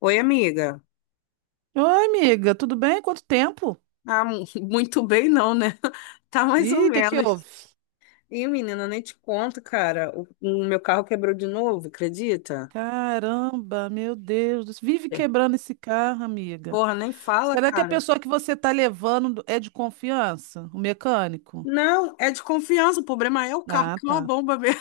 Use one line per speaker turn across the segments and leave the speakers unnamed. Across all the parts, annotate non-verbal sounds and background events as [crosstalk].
Oi, amiga.
Oi, amiga, tudo bem? Quanto tempo?
Ah, [laughs] muito bem não, né? [laughs] Tá mais ou
Ih, o que que
menos.
houve?
E, menina, nem te conto, cara. O meu carro quebrou de novo, acredita?
Caramba, meu Deus, do céu, vive
É.
quebrando esse carro, amiga.
Porra, nem fala,
Será que a
cara.
pessoa que você tá levando é de confiança? O mecânico?
Não, é de confiança. O problema é o carro,
Ah,
que é uma
tá.
bomba mesmo.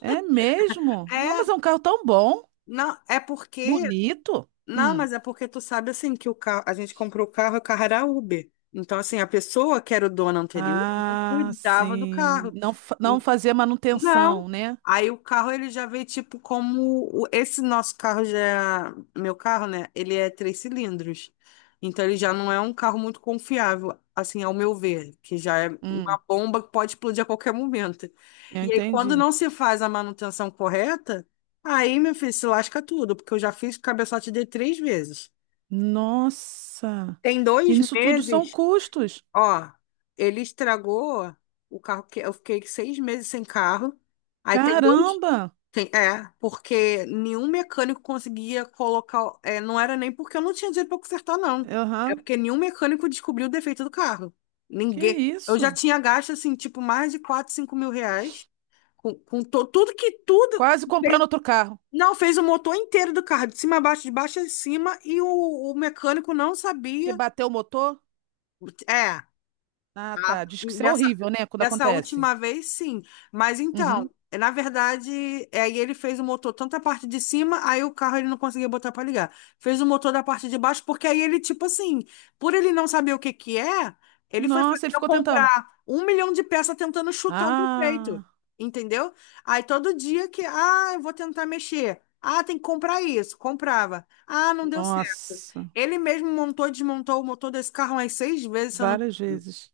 É mesmo?
[laughs]
Não,
É,
mas é um carro tão bom,
não, é porque.
bonito.
Não,
Hum.
mas é porque tu sabe assim que o carro, a gente comprou o carro era Uber. Então, assim, a pessoa que era o dono anterior não
Ah,
cuidava do
sim.
carro.
Não, não fazer
Não.
manutenção, né?
Aí o carro ele já veio tipo como esse nosso carro já, meu carro, né? Ele é três cilindros. Então ele já não é um carro muito confiável, assim, ao meu ver, que já é uma
Hum,
bomba que pode explodir a qualquer momento.
eu
E aí quando
entendi.
não se faz a manutenção correta, aí, meu filho, se lasca tudo, porque eu já fiz cabeçote de três vezes.
Nossa.
Tem
E
dois
nisso tudo são
meses,
custos.
ó, ele estragou o carro que eu fiquei 6 meses sem carro. Aí tem dois,
Caramba!
é, porque nenhum mecânico conseguia colocar. É, não era nem porque eu não tinha dinheiro para consertar, não. É
Aham.
porque nenhum mecânico descobriu o defeito do carro.
Que
Ninguém. Eu já
isso?
tinha gasto, assim, tipo, mais de 4, 5 mil reais com tudo que tudo.
Quase comprando
fez-
outro carro.
não, fez o motor inteiro do carro, de cima a baixo, de baixo a cima, e o mecânico não
Porque
sabia.
bateu o motor?
É.
Ah,
Ah,
tá. Diz que isso é
Dessa,
horrível, né? Quando
dessa
acontece.
última vez, sim. Mas então,
Uhum.
na verdade, é, aí ele fez o motor tanto a parte de cima, aí o carro ele não conseguia botar para ligar. Fez o motor da parte de baixo, porque aí ele, tipo assim, por ele não saber o que que é, ele foi fazer
Nossa, ele
eu
ficou tentando.
comprar um milhão de peças tentando chutar o defeito.
Ah,
Entendeu? Aí todo dia que, ah, eu vou tentar mexer. Ah, tem que comprar isso. Comprava. Ah, não deu certo.
nossa.
Ele mesmo montou e desmontou o motor desse carro umas seis vezes, se eu não,
Várias vezes.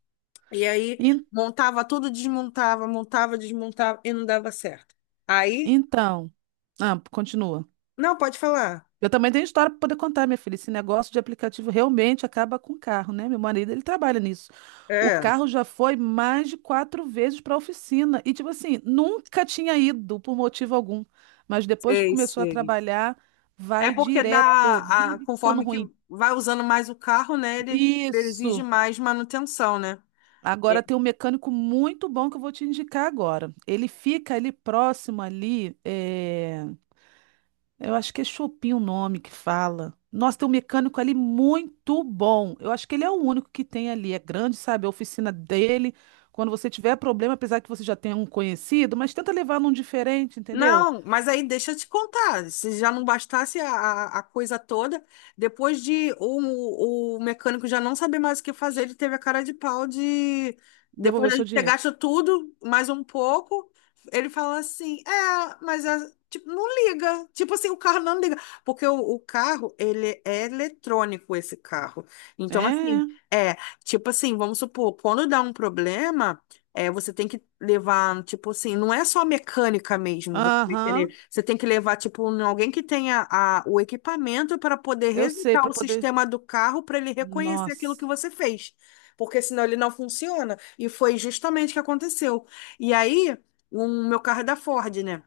e aí
En-
montava tudo, desmontava, montava, desmontava e não dava certo. Aí,
então. Ah, continua.
não, pode falar.
Eu também tenho história para poder contar, minha filha. Esse negócio de aplicativo realmente acaba com o carro, né? Meu marido, ele trabalha nisso. O
É,
carro já foi mais de quatro vezes para a oficina. E, tipo assim, nunca tinha ido por motivo algum. Mas depois que
sei,
começou a
sei.
trabalhar,
É
vai
porque
direto,
dá, a,
vive ficando
conforme que
ruim.
vai usando mais o carro, né, ele exige
Isso!
mais manutenção, né?
Agora tem um mecânico muito bom que eu vou te indicar agora. Ele fica ali próximo ali. Eu acho que é Chopin o nome que fala. Nossa, tem um mecânico ali muito bom. Eu acho que ele é o único que tem ali. É grande, sabe? A oficina dele. Quando você tiver problema, apesar que você já tenha um conhecido, mas tenta levar num diferente, entendeu?
Não, mas aí deixa eu te contar. Se já não bastasse a coisa toda, depois de o mecânico já não saber mais o que fazer, ele teve a cara de pau de.
Devolver o
Depois
seu
de ter
dinheiro.
gasto tudo, mais um pouco, ele fala assim: é, mas é, tipo, não liga. Tipo assim, o carro não liga. Porque o carro, ele é eletrônico, esse carro. Então, assim,
É.
é, tipo assim, vamos supor, quando dá um problema. É, você tem que levar, tipo assim, não é só mecânica mesmo, você vai entender.
Aham.
Você tem que levar, tipo, em alguém que tenha a, o equipamento para poder
Eu sei,
resetar
para
o
poder.
sistema do carro para ele reconhecer aquilo que
Nossa.
você fez, porque senão ele não funciona. E foi justamente o que aconteceu. E aí, o meu carro é da Ford, né?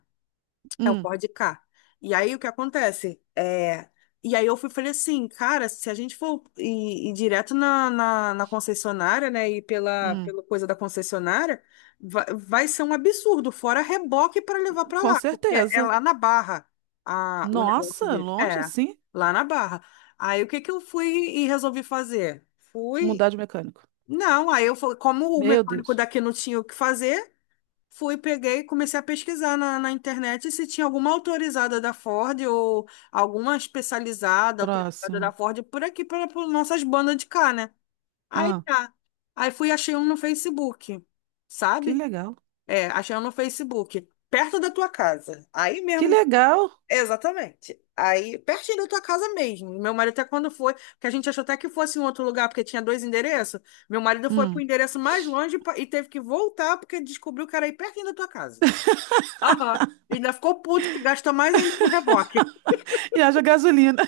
É o
Hum,
Ford Ka. E aí o que acontece? É... E aí eu fui, falei assim, cara, se a gente for ir direto na, na concessionária, né? E pela,
hum.
pela coisa da concessionária, vai ser um absurdo, fora reboque para levar para
Com
lá, porque é
certeza.
lá na Barra a, o negócio
Nossa,
dele.
longe
É,
assim?
lá na Barra. Aí o que que eu fui e resolvi fazer? Fui.
Mudar de mecânico.
Não, aí eu falei, como o
Meu
mecânico
Deus.
daqui não tinha o que fazer, fui, peguei, comecei a pesquisar na internet se tinha alguma autorizada da Ford ou alguma especializada, autorizada da
Próximo.
Ford por aqui, para nossas bandas de cá, né? Aí
Ah,
tá. Aí fui, achei um no Facebook,
que
sabe?
legal.
É, achei um no Facebook, perto da tua casa. Aí
Que
mesmo,
legal.
exatamente. Aí, pertinho da tua casa mesmo. Meu marido até quando foi, porque a gente achou até que fosse em outro lugar, porque tinha dois endereços. Meu marido foi pro
Hum.
endereço mais longe e e teve que voltar porque descobriu que era aí pertinho da tua casa. Aham. E ainda ficou puto que gastou mais ainda com reboque.
E haja gasolina.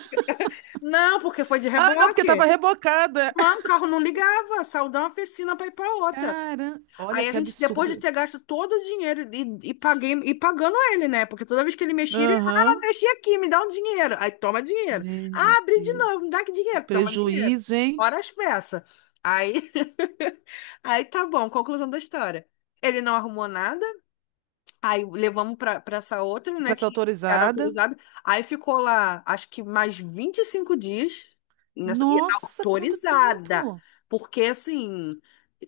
Não, porque foi de
Ah, não, porque
reboque.
tava rebocada.
Não, o carro não ligava, saiu de uma oficina para ir para outra.
Caramba, olha
Aí a
que
gente, depois de
absurdo.
ter gasto todo o dinheiro e paguei e pagando ele, né? Porque toda vez que ele mexia, ele, ah,
Aham.
mexi aqui, me dá um dinheiro. Aí toma dinheiro.
Meu
Ah, abri de
Deus.
novo, me dá que dinheiro, toma dinheiro.
Prejuízo, hein?
Fora as peças. Aí, [laughs] aí tá bom, conclusão da história. Ele não arrumou nada, aí levamos para essa outra, né,
Pra ser
que era
autorizada.
autorizada. Aí ficou lá, acho que mais 25 dias nessa, e
Nossa, quanto
autorizada.
tempo!
Porque, assim,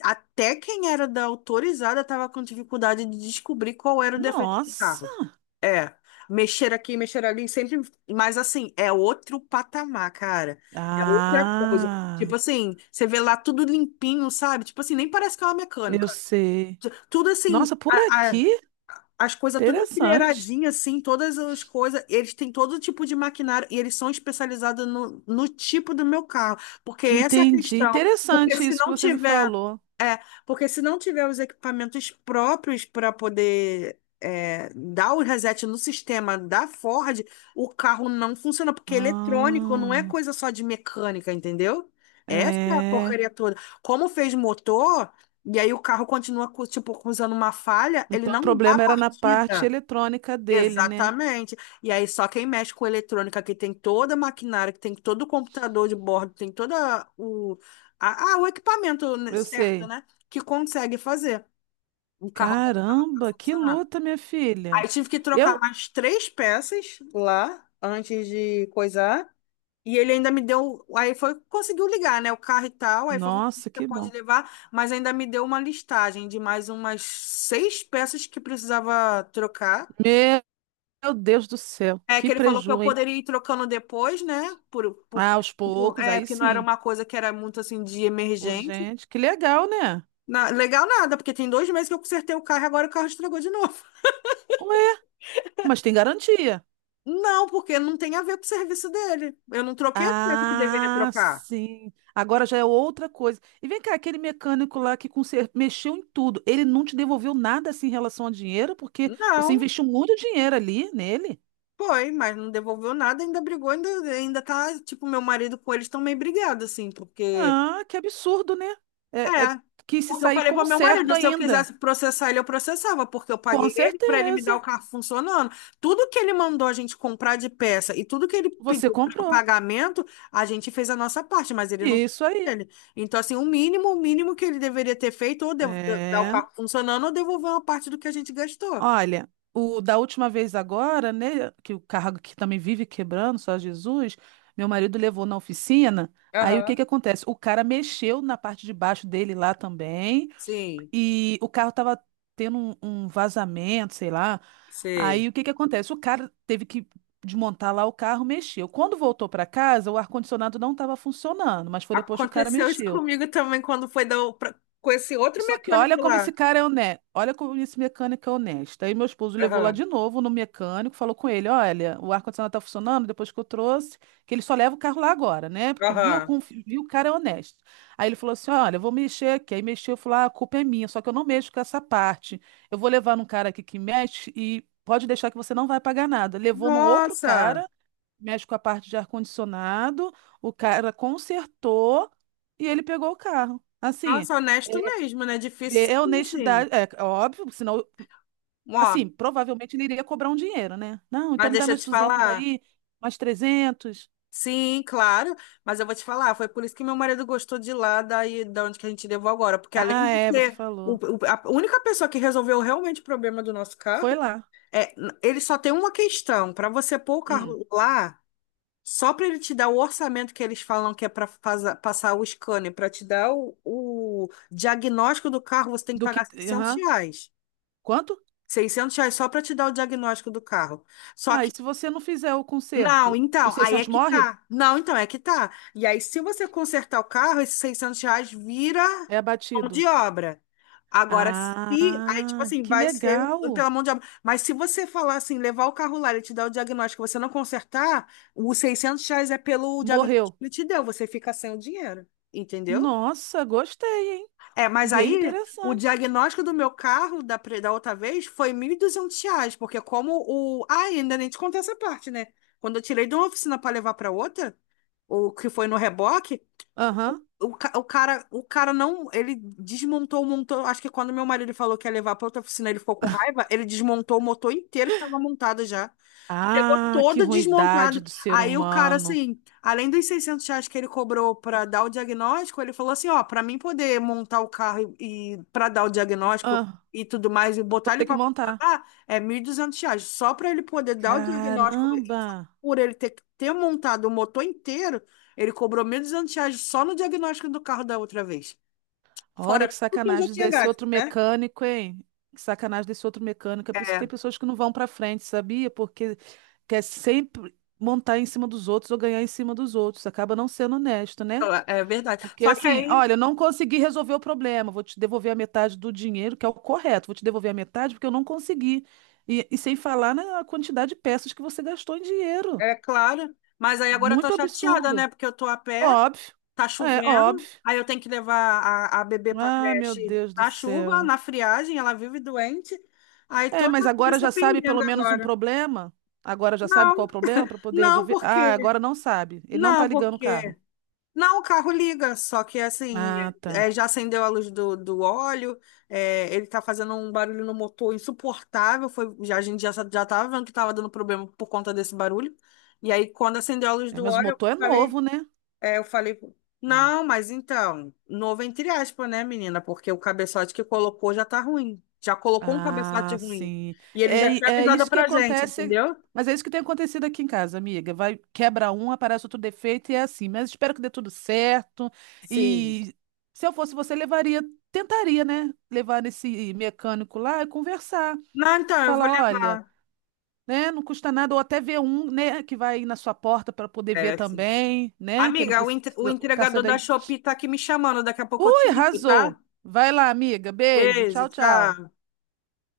até quem era da autorizada estava com dificuldade de descobrir qual era o defeito do
Nossa!
carro. É, mexer aqui, mexer ali, sempre. Mas, assim, é outro patamar, cara. É outra coisa. Tipo
Ah,
assim, você vê lá tudo limpinho, sabe? Tipo assim, nem parece que é uma
eu
mecânica.
sei.
Tudo assim,
Nossa, por aqui?
as coisas tudo
Interessante.
empilheiradinha, assim, todas as coisas. Eles têm todo tipo de maquinário e eles são especializados no tipo do meu carro, porque essa é a
Entendi.
questão. Porque
Interessante
se
isso que
não
você me
tiver,
falou.
é, porque se não tiver os equipamentos próprios para poder é, dar o reset no sistema da Ford, o carro não funciona, porque é eletrônico, não é
Ah,
coisa só de mecânica, entendeu? Essa é a
é.
porcaria toda. Como fez motor. E aí o carro continua, com, tipo, usando uma falha, ele
Então o
não dá
problema era na parte
batida.
eletrônica dele, né?
Exatamente. E aí, só quem mexe com eletrônica, que tem toda a maquinária, que tem todo o computador de bordo, tem todo o, a, ah, o equipamento, né,
Eu
certo,
sei.
né? Que consegue fazer o carro voltar a
Caramba, que
funcionar.
luta, minha
Aí
filha.
tive que trocar
Eu,
mais três peças lá antes de coisar. E ele ainda me deu. Aí foi, conseguiu ligar, né? O carro e tal. Aí foi,
nossa,
você
que
pode
bom.
levar, mas ainda me deu uma listagem de mais umas seis peças que precisava trocar.
Meu Deus do céu,
É que
que
ele falou que eu
preju, hein?
poderia ir trocando depois, né?
Ah, aos poucos, aí
Porque não era
sim.
uma coisa que era muito assim de emergência.
Urgente, que legal, né?
Legal nada, porque tem 2 meses que eu consertei o carro e agora o carro estragou de novo.
Ué, mas tem garantia.
[laughs] Não, porque não tem a ver com o serviço dele. Eu não troquei a peça que deveria
Ah,
trocar.
sim. Agora já é outra coisa. E vem cá, aquele mecânico lá que mexeu em tudo, ele não te devolveu nada assim em relação a dinheiro, porque você
Não,
investiu muito dinheiro ali nele.
foi, mas não devolveu nada, ainda brigou, ainda tá, tipo, meu marido com eles estão meio brigados, assim, porque
Ah, que absurdo, né? É
é,
que se
porque eu
sair
falei pro
como
meu
certo
marido, se eu
ainda.
quisesse processar ele, eu processava, porque eu
Com
paguei ele para ele me dar
certeza.
o carro funcionando. Tudo que ele mandou a gente comprar de peça e tudo que ele
Você
pediu para
comprou.
pagamento, a gente fez a nossa parte, mas ele não fez
Isso aí.
dele. Então, assim, o mínimo que ele deveria ter feito, ou dar o É.
É.
carro funcionando, ou devolver uma parte do que a gente gastou.
Olha, o da última vez agora, né, que o carro que também vive quebrando, só Jesus, meu marido levou na oficina. Aí o que
Aham.
que acontece? O cara mexeu na parte de baixo dele lá também,
Sim,
e o carro tava tendo um vazamento, sei lá.
sei.
Aí o que que acontece? O cara teve que desmontar lá o carro, mexeu. Quando voltou para casa, o ar-condicionado não estava funcionando, mas foi depois que o cara
Aconteceu isso
mexeu.
comigo também quando foi dar com esse outro
Só que olha
mecânico
como esse
lá.
cara é honesto, olha como esse mecânico é honesto. Aí meu esposo levou lá
Aham,
de novo no mecânico, falou com ele, olha, o ar-condicionado tá funcionando depois que eu trouxe, que ele só leva o carro lá agora, né? Porque viu, a
aham.
viu o cara é honesto. Aí ele falou assim, olha, eu vou mexer aqui. Aí mexeu, eu falei, ah, a culpa é minha, só que eu não mexo com essa parte. Eu vou levar num cara aqui que mexe e pode deixar que você não vai pagar nada. Levou num outro
Nossa!
cara, mexe com a parte de ar-condicionado, o cara consertou e ele pegou o carro. Assim...
Nossa, honesto mesmo, né?
É
Difícil
é
saber assim.
honestidade, é óbvio, senão,
Ó,
assim, provavelmente ele iria cobrar um dinheiro, né? Não,
mas
então me dá
deixa eu
mais
te
200
falar.
aí, mais 300.
Sim, claro, mas eu vou te falar, foi por isso que meu marido gostou de lá, daí da onde que a gente levou agora, porque além
Ah,
de
é, você
ser
falou.
a única pessoa que resolveu realmente o problema do nosso
Foi
carro,
lá.
é, ele só tem uma questão, para você pôr o
Hum.
carro lá, só para ele te dar o orçamento que eles falam que é para passar o scanner, para te dar o diagnóstico do carro, você tem que
Do que,
pagar seiscentos
aham.
reais.
Quanto?
Seiscentos reais só para te dar o diagnóstico do carro. Só
Tá, e
que,
se você não fizer o
não,
conserto,
então,
os
aí é
600
que
morre?
tá. Não, então, é que tá. E aí, se você consertar o carro, esses R$ 600 vira
É
mão de
abatido.
obra. Agora, se, aí, tipo
Ah,
assim,
que
vai ser
legal.
pela mão de obra. Mas se você falar assim, levar o carro lá, ele te dá o diagnóstico, você não consertar, os R$ 600 é pelo diagnóstico que
Morreu.
ele te deu, você fica sem o dinheiro, entendeu?
Nossa, gostei, hein?
É, mas
Bem
aí o
interessante.
diagnóstico do meu carro da, da outra vez foi R$ 1.200, porque como o... Ah, ainda nem te contei essa parte, né? Quando eu tirei de uma oficina para levar para outra, o que foi no reboque,
Aham.
o cara não, ele desmontou o motor, acho que quando meu marido falou que ia levar para outra oficina, ele ficou com raiva, ele desmontou o motor inteiro que estava montado já. Chegou
Ah, que
toda
ruindade
desmontada.
do ser
Aí o cara,
humano.
assim, além dos R$ 600 que ele cobrou para dar o diagnóstico, ele falou assim: ó, para mim poder montar o carro e para dar o diagnóstico
Ah,
e tudo mais, e
vou
botar ele
ter que
para
montar.
funcionar, é R$ 1.200. Só para ele poder dar o diagnóstico,
Caramba!
por ele ter montado o motor inteiro, ele cobrou R$ 1.200 só no diagnóstico do carro da outra vez.
Olha
Fora
que
tudo que eu já
sacanagem
tinha
desse
gasto,
outro
né?
mecânico, hein? Que sacanagem desse outro mecânico. É por isso que tem
É,
pessoas que não vão pra frente, sabia? Porque quer sempre montar em cima dos outros ou ganhar em cima dos outros. Acaba não sendo honesto, né?
é verdade.
Porque
Só que
assim,
aí
olha, eu não consegui resolver o problema. Vou te devolver a metade do dinheiro, que é o correto. Vou te devolver a metade porque eu não consegui. E sem falar na quantidade de peças que você gastou em dinheiro.
é claro, mas aí agora eu tô
Muito
chateada, né?
absurdo.
Porque eu tô a pé,
Óbvio.
tá
É,
chovendo,
óbvio.
aí eu tenho que levar a bebê pra
Ah, meu
creche
Deus do
na chuva,
céu.
na friagem, ela vive doente. Aí
É,
tô
mas agora
nessa
já sabe pelo
pendenga
menos um
agora.
problema? Agora já sabe
Não,
qual o problema para poder
não,
resolver? Ah,
porque,
agora não sabe. Ele não tá
não,
ligando o carro.
porque, não, o carro liga, só que assim,
Ah,
é,
tá.
já acendeu a luz do óleo, é, ele tá fazendo um barulho no motor insuportável, foi, já, a gente já, já tava vendo que tava dando problema por conta desse barulho. E aí, quando acendeu a luz
É,
do
mas o
óleo, eu
motor é
falei,
novo, né?
é, eu falei,
Hum.
não, mas então, novo entre aspas, né, menina? Porque o cabeçote que colocou já tá ruim. Já colocou um cabeçote
Ah,
ruim.
sim.
E ele
É,
já tinha
é
avisado
isso que
pra gente,
acontece.
entendeu?
Mas é isso que tem acontecido aqui em casa, amiga. Vai, quebra um, aparece outro defeito e é assim. Mas espero que dê tudo certo.
Sim.
E se eu fosse você, levaria, tentaria, né? Levar nesse mecânico lá e conversar.
Não, então, eu vou
Fala, olha.
levar.
Né? Não custa nada, ou até ver um, né, que vai aí na sua porta para poder ver
É, sim.
também, né? Quem não
Amiga, o,
precisa,
entre- o
caça
entregador da
daí.
Shopee tá aqui me chamando. Daqui a pouco eu te
Ui,
ligo, tá?
arrasou. Vai lá, amiga. Beijo.
Beijo,
Tchau, tchau.
tchau.